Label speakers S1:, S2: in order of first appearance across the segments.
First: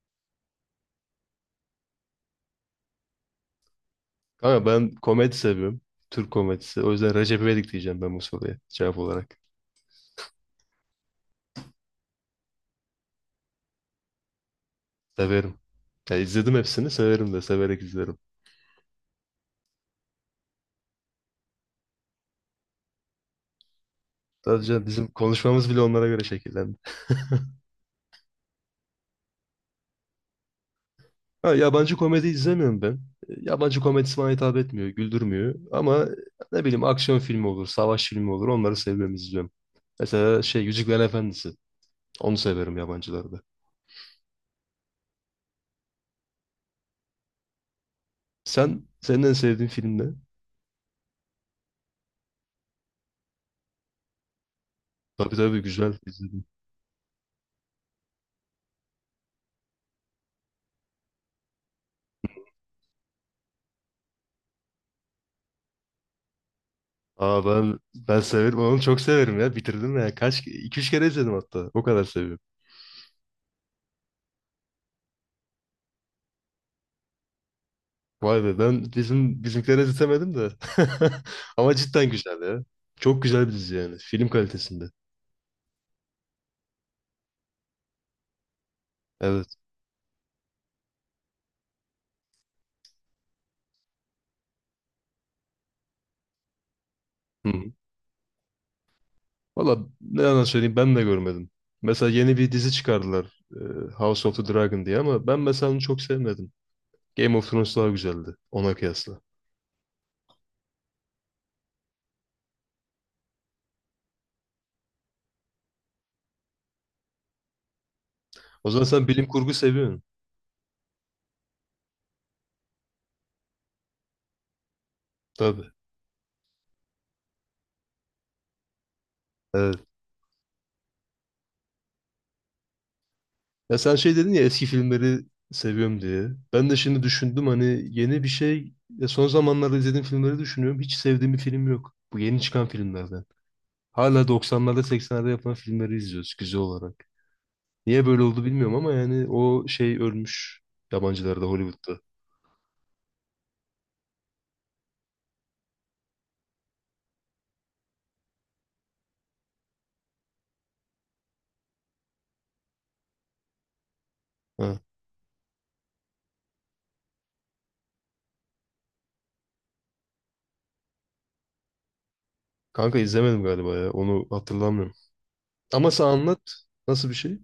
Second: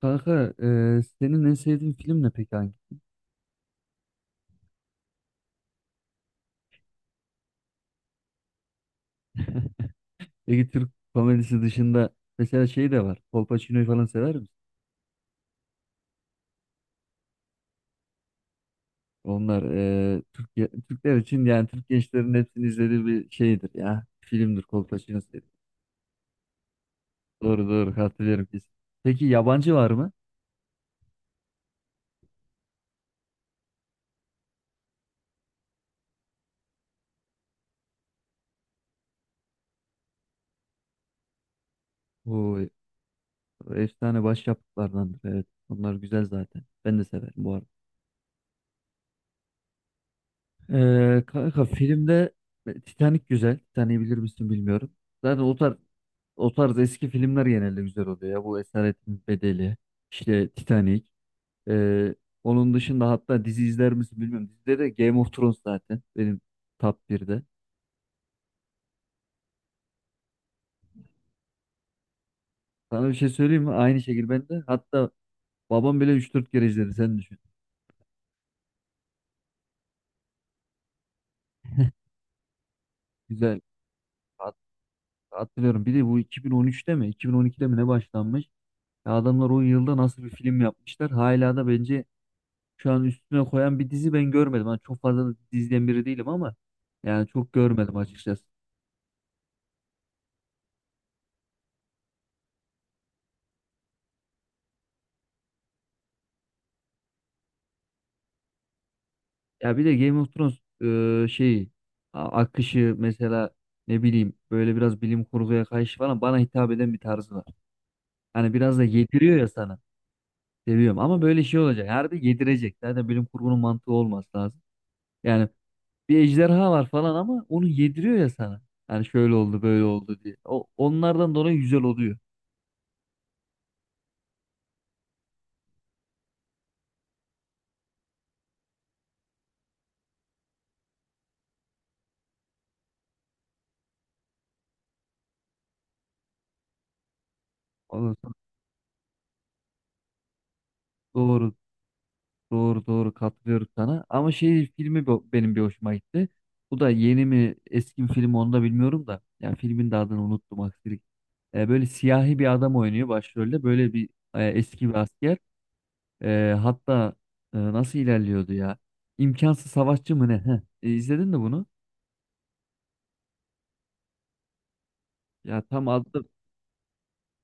S1: Kanka, senin en sevdiğin film ne peki hangi?
S2: Kanka ben komedi seviyorum. Türk komedisi. O yüzden Recep İvedik diyeceğim ben bu soruya cevap olarak.
S1: Peki Türk komedisi dışında mesela şey de var. Kolpaçino'yu falan sever misin?
S2: Severim. Ya izledim hepsini severim de severek izlerim.
S1: Onlar Türkiye, Türkler için yani Türk gençlerin hepsini izlediği bir şeydir ya. Filmdir
S2: Sadece bizim
S1: Kolpaçino serisi.
S2: konuşmamız bile onlara göre şekillendi.
S1: Doğru doğru hatırlıyorum biz. Peki yabancı var mı?
S2: Ha, yabancı komedi izlemiyorum ben. Yabancı komedisi bana hitap etmiyor, güldürmüyor. Ama ne bileyim aksiyon filmi olur, savaş filmi olur onları seviyorum, izliyorum. Mesela şey Yüzüklerin Efendisi. Onu
S1: Bu
S2: severim yabancılarda.
S1: efsane başyapıtlardandır, evet. Onlar güzel zaten. Ben de severim bu arada.
S2: Senin en sevdiğin film ne?
S1: Kanka, filmde Titanic güzel. Titanic'i bilir misin bilmiyorum.
S2: Tabii
S1: Zaten o
S2: tabii
S1: tarz,
S2: güzel.
S1: o tarz eski filmler genelde güzel oluyor ya. Bu Esaretin Bedeli, işte Titanic. Ee, onun dışında hatta dizi izler misin bilmiyorum. Dizide de Game of Thrones zaten benim top 1'de.
S2: Aa ben severim onu çok severim ya bitirdim ya kaç iki üç kere izledim hatta o kadar seviyorum.
S1: Sana bir şey söyleyeyim mi? Aynı şekilde ben de. Hatta babam bile üç dört kere izledi. Sen düşün.
S2: Vay be ben bizim bizimkilere izletemedim de. Ama cidden güzel ya. Çok güzel bir
S1: Güzel.
S2: dizi yani film
S1: Hat-
S2: kalitesinde.
S1: Hatırlıyorum. Bir de bu 2013'te mi, 2012'de mi ne başlanmış? Ya adamlar
S2: Evet.
S1: o yılda nasıl bir film yapmışlar? Hala da bence şu an üstüne koyan bir dizi ben görmedim. Hani çok fazla da diziden biri değilim ama yani
S2: Hı.
S1: çok görmedim açıkçası.
S2: Valla ne yalan söyleyeyim ben de görmedim. Mesela yeni bir dizi çıkardılar House of the Dragon diye ama ben mesela onu çok sevmedim. Game of Thrones daha güzeldi ona kıyasla.
S1: Ya bir de Game of Thrones e, şeyi akışı mesela, ne bileyim, böyle biraz bilim kurguya karşı falan bana hitap eden bir tarzı var. Hani
S2: O
S1: biraz da
S2: zaman sen bilim
S1: yediriyor ya
S2: kurgu
S1: sana.
S2: seviyorsun.
S1: Seviyorum ama böyle şey olacak. Harbi yedirecek. Zaten bilim kurgunun mantığı olması lazım. Yani
S2: Tabii.
S1: bir ejderha var falan ama onu yediriyor ya sana. Hani şöyle oldu
S2: Evet.
S1: böyle oldu diye. Onlardan dolayı güzel oluyor.
S2: Ya sen şey dedin ya eski filmleri seviyorum diye. Ben de şimdi düşündüm hani yeni bir şey. Ya son zamanlarda izlediğim filmleri düşünüyorum. Hiç sevdiğim bir film yok. Bu yeni çıkan filmlerden. Hala 90'larda 80'lerde yapılan filmleri izliyoruz güzel olarak. Niye
S1: Ondan
S2: böyle
S1: sonra-
S2: oldu bilmiyorum ama yani o şey ölmüş yabancılarda
S1: Doğru
S2: Hollywood'da.
S1: Doğru, doğru katılıyorum sana. Ama şey filmi benim bir hoşuma gitti. Bu da yeni mi eski mi film onu da bilmiyorum da. Yani filmin de adını unuttum, aksilik. Böyle siyahi bir adam oynuyor başrolde. Böyle bir
S2: Ha.
S1: eski bir asker. Hatta nasıl ilerliyordu ya? İmkansız savaşçı mı ne? Heh. E, izledin mi bunu?
S2: Kanka izlemedim galiba ya onu hatırlamıyorum.
S1: Ya tam
S2: Ama sen
S1: adı.
S2: anlat nasıl bir şey?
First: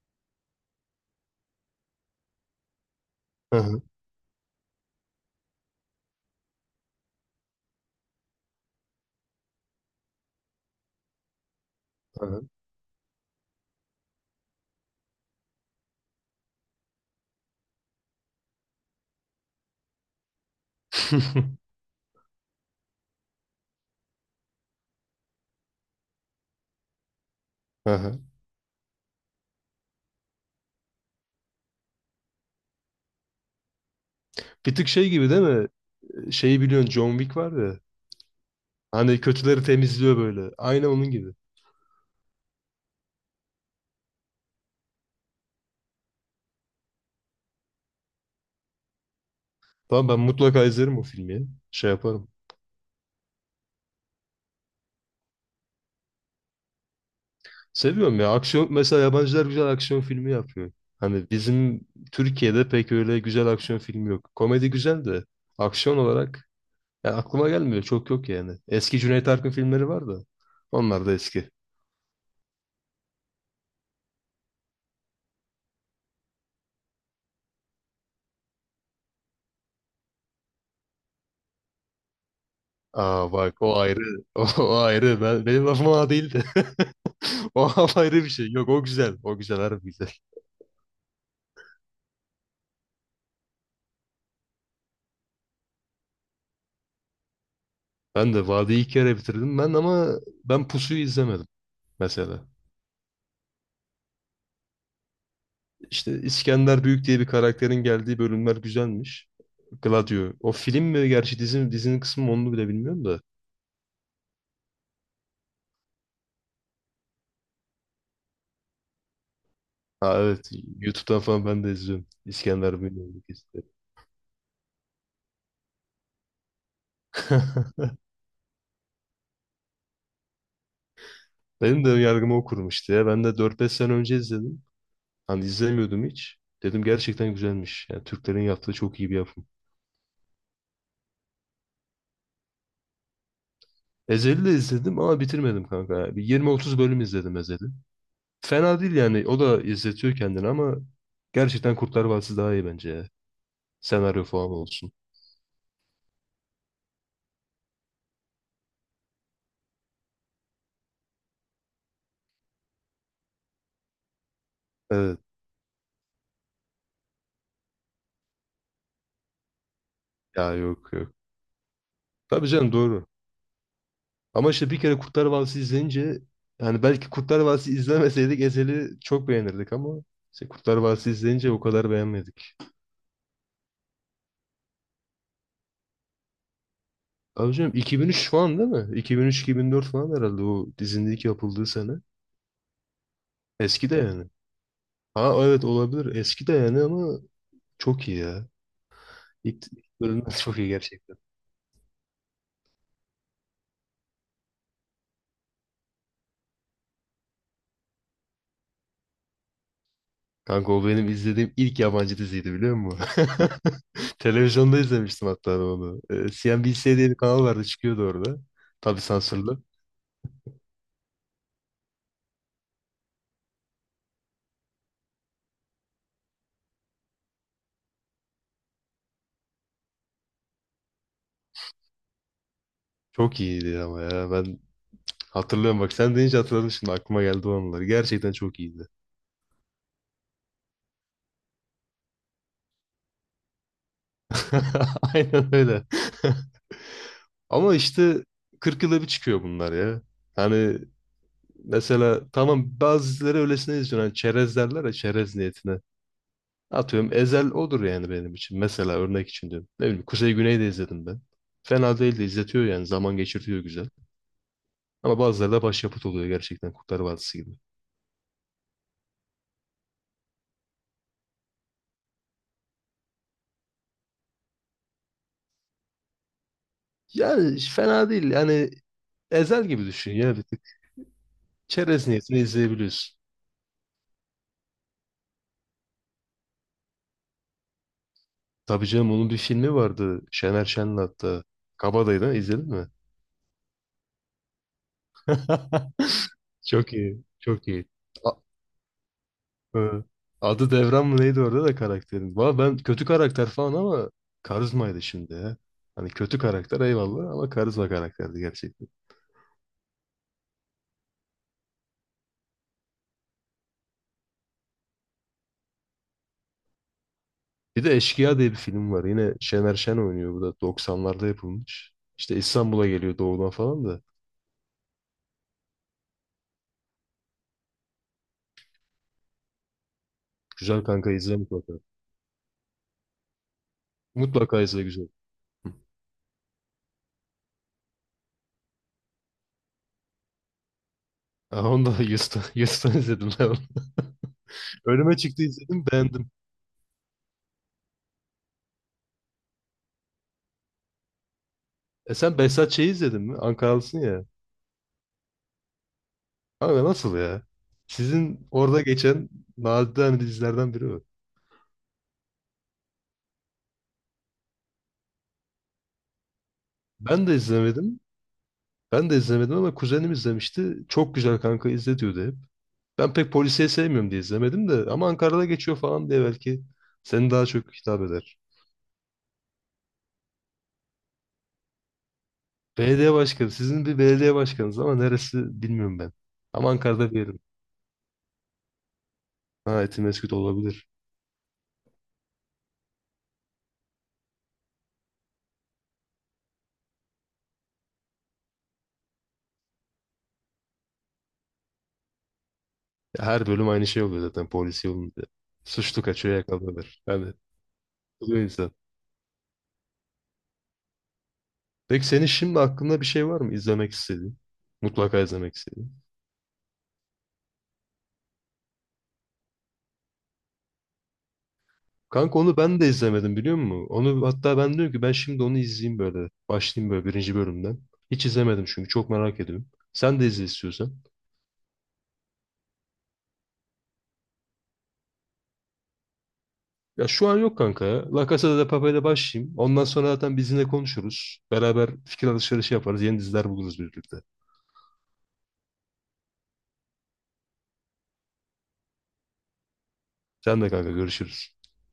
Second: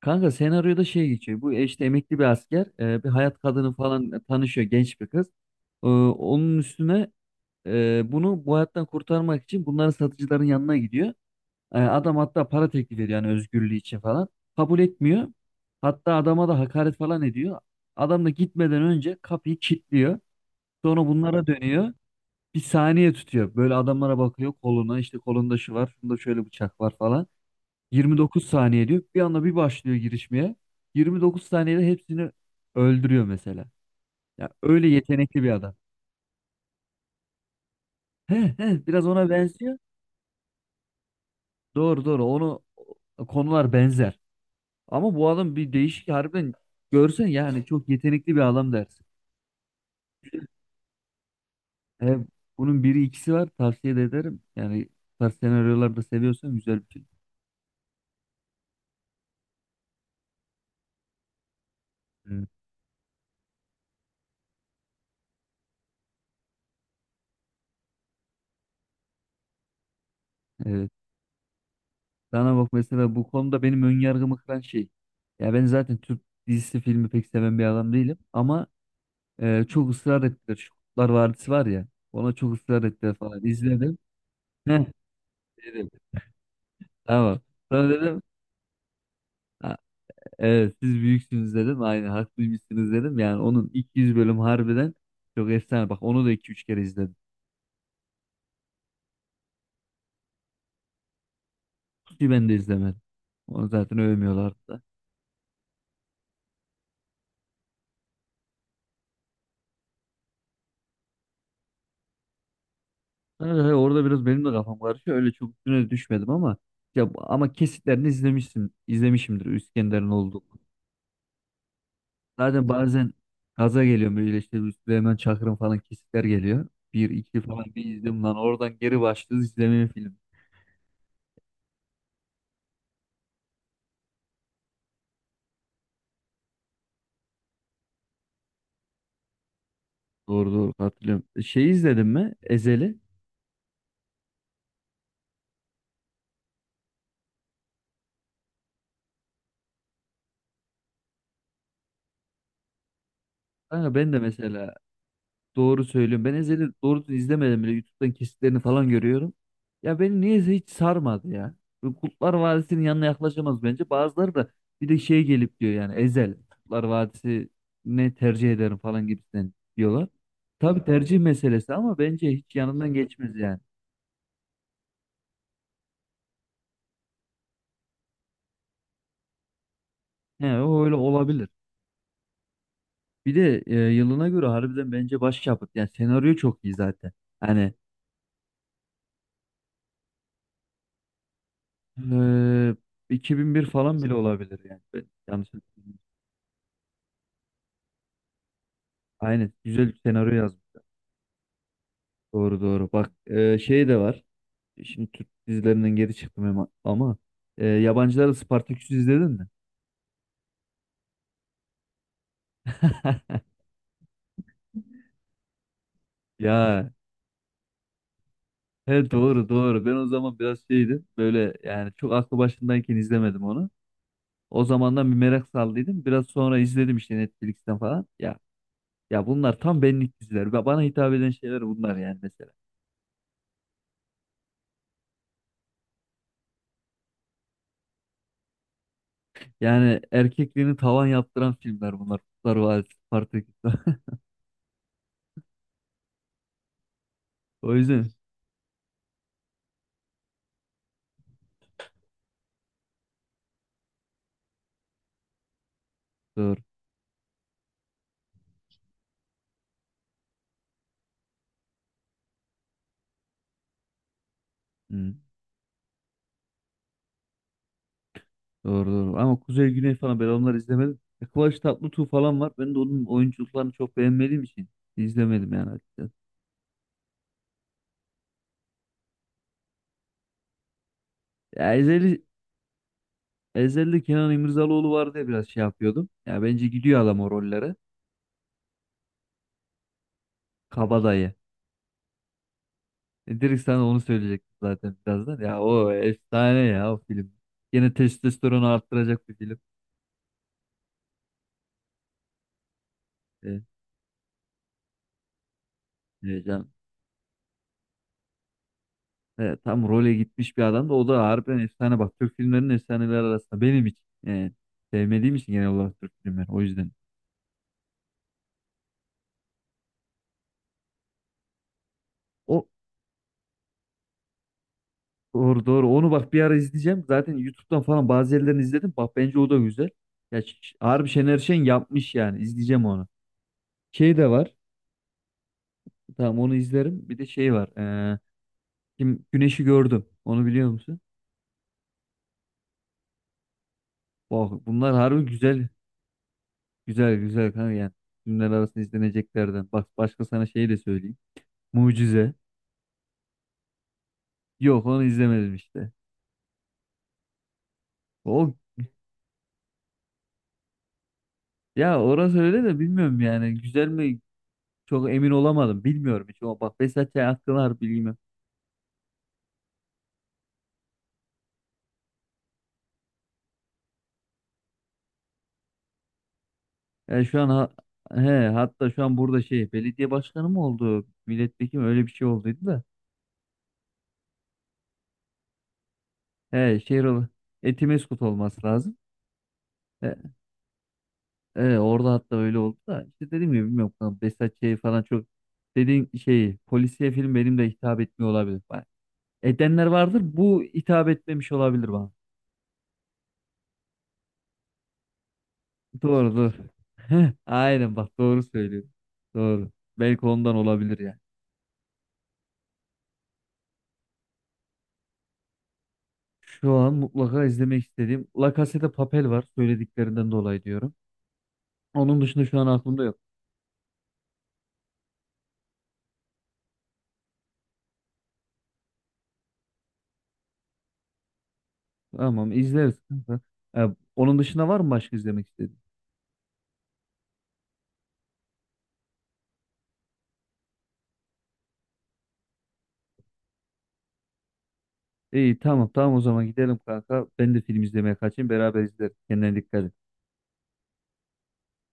S1: Kanka, senaryoda şey geçiyor. Bu işte emekli bir asker. Bir hayat
S2: Hı
S1: kadını
S2: hı.
S1: falan tanışıyor, genç bir kız. Onun üstüne, bunu bu hayattan kurtarmak için bunların, satıcıların yanına gidiyor. Adam
S2: Hı hı.
S1: hatta para teklif ediyor yani özgürlüğü için falan. Kabul etmiyor. Hatta adama da hakaret falan ediyor. Adam da gitmeden önce kapıyı kilitliyor. Sonra bunlara dönüyor. Bir saniye tutuyor. Böyle adamlara bakıyor, koluna. İşte kolunda şu var, şunda şöyle bıçak var falan.
S2: Hı hı.
S1: 29 saniye diyor. Bir anda bir başlıyor girişmeye. 29 saniyede hepsini öldürüyor mesela. Ya
S2: Bir
S1: öyle
S2: tık şey gibi değil
S1: yetenekli bir
S2: mi?
S1: adam.
S2: Şeyi biliyorsun John Wick var ya.
S1: He, he, biraz
S2: Hani
S1: ona
S2: kötüleri
S1: benziyor.
S2: temizliyor böyle. Aynı onun gibi.
S1: Doğru doğru onu, konular benzer. Ama bu adam bir değişik, harbiden görsen yani çok yetenekli bir adam dersin.
S2: Tamam ben mutlaka izlerim o filmi ya. Şey
S1: E,
S2: yaparım.
S1: bunun biri ikisi var, tavsiye de ederim. Yani bu tarz senaryolar da seviyorsan güzel bir film.
S2: Seviyorum ya. Aksiyon mesela yabancılar güzel aksiyon filmi yapıyor. Hani bizim
S1: Hı.
S2: Türkiye'de pek öyle güzel aksiyon filmi yok. Komedi güzel de aksiyon olarak ya aklıma gelmiyor. Çok yok yani. Eski Cüneyt Arkın filmleri var da.
S1: Evet.
S2: Onlar da eski.
S1: Sana bak mesela bu konuda benim önyargımı kıran şey. Ya ben zaten Türk dizisi filmi pek seven bir adam değilim. Ama çok ısrar ettiler. Şu Kurtlar Vadisi var ya. Ona çok ısrar ettiler
S2: Aa
S1: falan.
S2: bak o
S1: İzledim.
S2: ayrı. O,
S1: Heh,
S2: ayrı. Benim lafım
S1: dedim.
S2: ona değildi.
S1: Tamam.
S2: O
S1: Sonra dedim.
S2: ayrı bir şey. Yok o güzel. O güzel harbi güzel.
S1: Evet, siz büyüksünüz dedim. Aynen haklıymışsınız dedim. Yani onun 200 bölüm harbiden çok efsane. Bak onu da iki üç kere izledim.
S2: Ben de Vadi'yi iki kere bitirdim ben ama ben Pusu'yu izlemedim
S1: Ki
S2: mesela.
S1: ben de izlemedim. Onu zaten övmüyorlardı da.
S2: İşte İskender Büyük diye bir karakterin geldiği bölümler güzelmiş. Gladio. O film mi gerçi dizi mi? Dizinin kısmı mı onu bile bilmiyorum da.
S1: Evet, evet, orada biraz benim de kafam karışıyor. Öyle çok üstüne düşmedim ama ya, kesitlerini izlemişsin, izlemişimdir İskender'in
S2: Ha
S1: olduğu.
S2: evet YouTube'dan falan ben de izliyorum.
S1: Zaten
S2: İskender
S1: bazen
S2: Büyük'ü izliyorum.
S1: gaza geliyorum böyle, işte bir Süleyman Çakır'ın falan kesitler geliyor. Bir iki falan bir izledim lan, oradan geri başlıyoruz izlemeye film.
S2: Benim de yargımı o kurmuştu ya. Ben de dört beş sene önce izledim. Hani izlemiyordum hiç. Dedim gerçekten güzelmiş. Yani Türklerin yaptığı çok iyi bir yapım.
S1: Doğru doğru hatırlıyorum. Şey izledim mi? Ezeli.
S2: Ezel'i de izledim ama bitirmedim kanka. Bir 20-30 bölüm izledim Ezel'i. Fena değil yani. O da izletiyor kendini ama gerçekten Kurtlar Vadisi daha iyi bence ya.
S1: Kanka, ben de
S2: Senaryo falan
S1: mesela,
S2: olsun.
S1: doğru söylüyorum. Ben Ezel'i doğru izlemedim bile. YouTube'dan kesitlerini falan görüyorum. Ya beni niyeyse hiç sarmadı ya. Bu Kurtlar Vadisi'nin yanına yaklaşamaz bence. Bazıları da bir de
S2: Evet.
S1: şey gelip diyor yani Ezel Kurtlar Vadisi ne tercih ederim falan gibisinden diyorlar.
S2: Ya
S1: Tabii
S2: yok yok.
S1: tercih meselesi ama bence
S2: Tabii
S1: hiç
S2: canım
S1: yanından
S2: doğru.
S1: geçmez yani.
S2: Ama işte bir kere Kurtlar Vadisi izleyince yani belki Kurtlar Vadisi izlemeseydik Ezel'i çok beğenirdik ama
S1: He,
S2: işte Kurtlar
S1: o öyle
S2: Vadisi
S1: olabilir.
S2: izleyince o kadar beğenmedik.
S1: Bir de yılına göre harbiden bence başyapıt. Yani senaryo çok iyi zaten.
S2: Abi canım
S1: Hani
S2: 2003 falan değil mi? 2003-2004 falan herhalde o dizinin ilk yapıldığı sene.
S1: e, 2001
S2: Eski de
S1: falan bile
S2: yani.
S1: olabilir yani. Ben
S2: Ha
S1: yanlış
S2: evet
S1: hatırlamıyorum.
S2: olabilir. Eski de yani ama çok iyi ya.
S1: Aynen.
S2: İlk
S1: Güzel bir
S2: ilk
S1: senaryo
S2: bölümler çok
S1: yazmış.
S2: iyi gerçekten.
S1: Doğru doğru. Bak şey de var. Şimdi Türk dizilerinden geri çıktım ama, yabancılar da Spartaküs'ü izledin mi?
S2: Kanka o benim izlediğim ilk yabancı diziydi biliyor musun? Televizyonda izlemiştim hatta ben onu.
S1: Ya,
S2: CNBC diye bir kanal vardı çıkıyordu orada. Tabii
S1: he, doğru
S2: sansürlü.
S1: doğru. Ben o zaman biraz şeydim. Böyle yani çok aklı başındayken izlemedim onu. O zamandan bir merak saldıydım. Biraz sonra izledim işte Netflix'ten falan. Ya, bunlar tam benlik diziler. Bana hitap eden şeyler bunlar yani mesela.
S2: Çok iyiydi ama ya ben hatırlıyorum bak sen deyince hatırladım şimdi aklıma geldi o anılar. Gerçekten çok iyiydi.
S1: Yani erkekliğini tavan yaptıran filmler bunlar. Kurtlar Vadisi, Spartaküs.
S2: Aynen öyle.
S1: O
S2: Ama
S1: yüzden.
S2: işte 40 yılda bir çıkıyor bunlar ya. Hani mesela tamam bazı dizileri öylesine izliyorsun. Hani çerez derler ya çerez niyetine.
S1: Doğru.
S2: Atıyorum Ezel odur yani benim için. Mesela örnek için diyorum. Ne bileyim Kuzey Güney'i de izledim ben. Fena değil de izletiyor yani. Zaman geçirtiyor güzel. Ama bazıları da başyapıt oluyor gerçekten Kurtlar Vadisi gibi.
S1: Doğru doğru. Ama Kuzey Güney falan ben onları izlemedim. Kıvanç Tatlıtuğ falan var. Ben de onun oyunculuklarını çok beğenmediğim için izlemedim yani açıkçası.
S2: Yani fena değil. Yani Ezel gibi düşün ya bir tık.
S1: Ya
S2: Çerez
S1: Ezeli,
S2: niyetini izleyebiliyorsun.
S1: Ezeli Kenan İmirzalıoğlu var diye biraz şey yapıyordum. Ya bence gidiyor adam o rollere.
S2: Tabii canım onun bir filmi vardı. Şener Şen'in
S1: Kabadayı.
S2: hatta. Kabadayı'dan izledin mi?
S1: Direkt sana onu söyleyecektim zaten birazdan. Ya o efsane ya
S2: Çok
S1: o
S2: iyi.
S1: film.
S2: Çok iyi.
S1: Yine testosteronu arttıracak bir film.
S2: Hı. Adı Devran mı neydi orada da karakterin? Valla ben kötü karakter
S1: E,
S2: falan ama karizmaydı şimdi ya. Hani kötü
S1: heyecan.
S2: karakter eyvallah ama karizma karakterdi gerçekten.
S1: Tam role gitmiş bir adam da o da harbiden efsane bak. Türk filmlerinin efsaneleri arasında benim için. Sevmediğim için genel olarak Türk filmleri. O yüzden.
S2: Bir de Eşkıya diye bir film var. Yine Şener Şen oynuyor. Bu da 90'larda yapılmış. İşte
S1: O
S2: İstanbul'a geliyor doğudan falan da.
S1: Doğru doğru. Onu bak bir ara izleyeceğim. Zaten YouTube'dan falan bazı yerlerini izledim. Bak bence o da güzel. Ya,
S2: Güzel
S1: harbi
S2: kanka izle
S1: Şener Şen
S2: mutlaka.
S1: yapmış yani. İzleyeceğim onu. Şey de var.
S2: Mutlaka izle güzel.
S1: Tamam onu izlerim. Bir de şey var. Kim Güneş'i gördüm. Onu biliyor musun?
S2: Aa, onu da Yus'tan, Yus'tan izledim ben onu.
S1: Bak bunlar
S2: Önüme
S1: harbi
S2: çıktı
S1: güzel.
S2: izledim beğendim.
S1: Güzel güzel kanka yani. Filmler arasında izleneceklerden. Bak başka sana şey de söyleyeyim.
S2: E
S1: Mucize.
S2: sen Behzat Ç'yi izledin mi? Ankaralısın ya.
S1: Yok onu izlemedim işte.
S2: Abi nasıl ya? Sizin
S1: O
S2: orada geçen nadide hani dizilerden biri o.
S1: ya, orası öyle de bilmiyorum yani. Güzel mi? Çok emin olamadım. Bilmiyorum hiç. O bak Behzat Ç.
S2: Ben de
S1: hakkında harbi
S2: izlemedim.
S1: bilgim yok.
S2: Ben de izlemedim ama kuzenim izlemişti. Çok güzel kanka izle diyordu hep. Ben pek polisiye sevmiyorum diye izlemedim de ama Ankara'da geçiyor falan diye belki
S1: Ya
S2: seni
S1: şu
S2: daha
S1: an ha-
S2: çok hitap eder.
S1: he, hatta şu an burada şey belediye başkanı mı oldu? Milletvekili mi? Öyle bir şey olduydu da.
S2: Belediye başkanı. Sizin bir belediye başkanınız ama neresi bilmiyorum ben. Ama
S1: He,
S2: Ankara'da bir yerim.
S1: Etimesgut olması lazım.
S2: Ha
S1: He,
S2: Etimesgut olabilir.
S1: he, orada hatta öyle oldu da. İşte dedim ya bilmiyorum. Lan, Behzat şey falan çok dediğin şey polisiye film benim de hitap etmiyor olabilir. Bak, edenler vardır bu hitap etmemiş olabilir bana.
S2: Her bölüm aynı şey oluyor zaten polisiye olunca. Suçlu
S1: Doğru
S2: kaçıyor
S1: doğru.
S2: yakalıyorlar.
S1: Heh,
S2: Yani
S1: aynen bak
S2: oluyor
S1: doğru
S2: insan.
S1: söylüyorsun. Doğru. Belki ondan olabilir yani.
S2: Peki senin şimdi aklında bir şey var mı izlemek istediğin? Mutlaka izlemek istediğin.
S1: Şu an mutlaka izlemek istediğim La Casa de Papel var söylediklerinden dolayı diyorum. Onun
S2: Kanka
S1: dışında
S2: onu
S1: şu an
S2: ben de
S1: aklımda yok.
S2: izlemedim biliyor musun? Onu hatta ben diyorum ki ben şimdi onu izleyeyim böyle. Başlayayım böyle birinci bölümden. Hiç izlemedim çünkü çok merak ediyorum. Sen de izle istiyorsan.
S1: Tamam, izleriz kanka. E, onun dışında var mı başka izlemek istediğin?
S2: Ya şu an yok kanka ya. La Casa de Papel'e başlayayım. Ondan sonra zaten bizimle konuşuruz. Beraber fikir alışverişi yaparız. Yeni diziler buluruz birlikte.
S1: İyi tamam tamam o zaman gidelim kanka. Ben de film izlemeye kaçayım, beraber izleriz. Kendine dikkat et.
S2: Sen de kanka görüşürüz.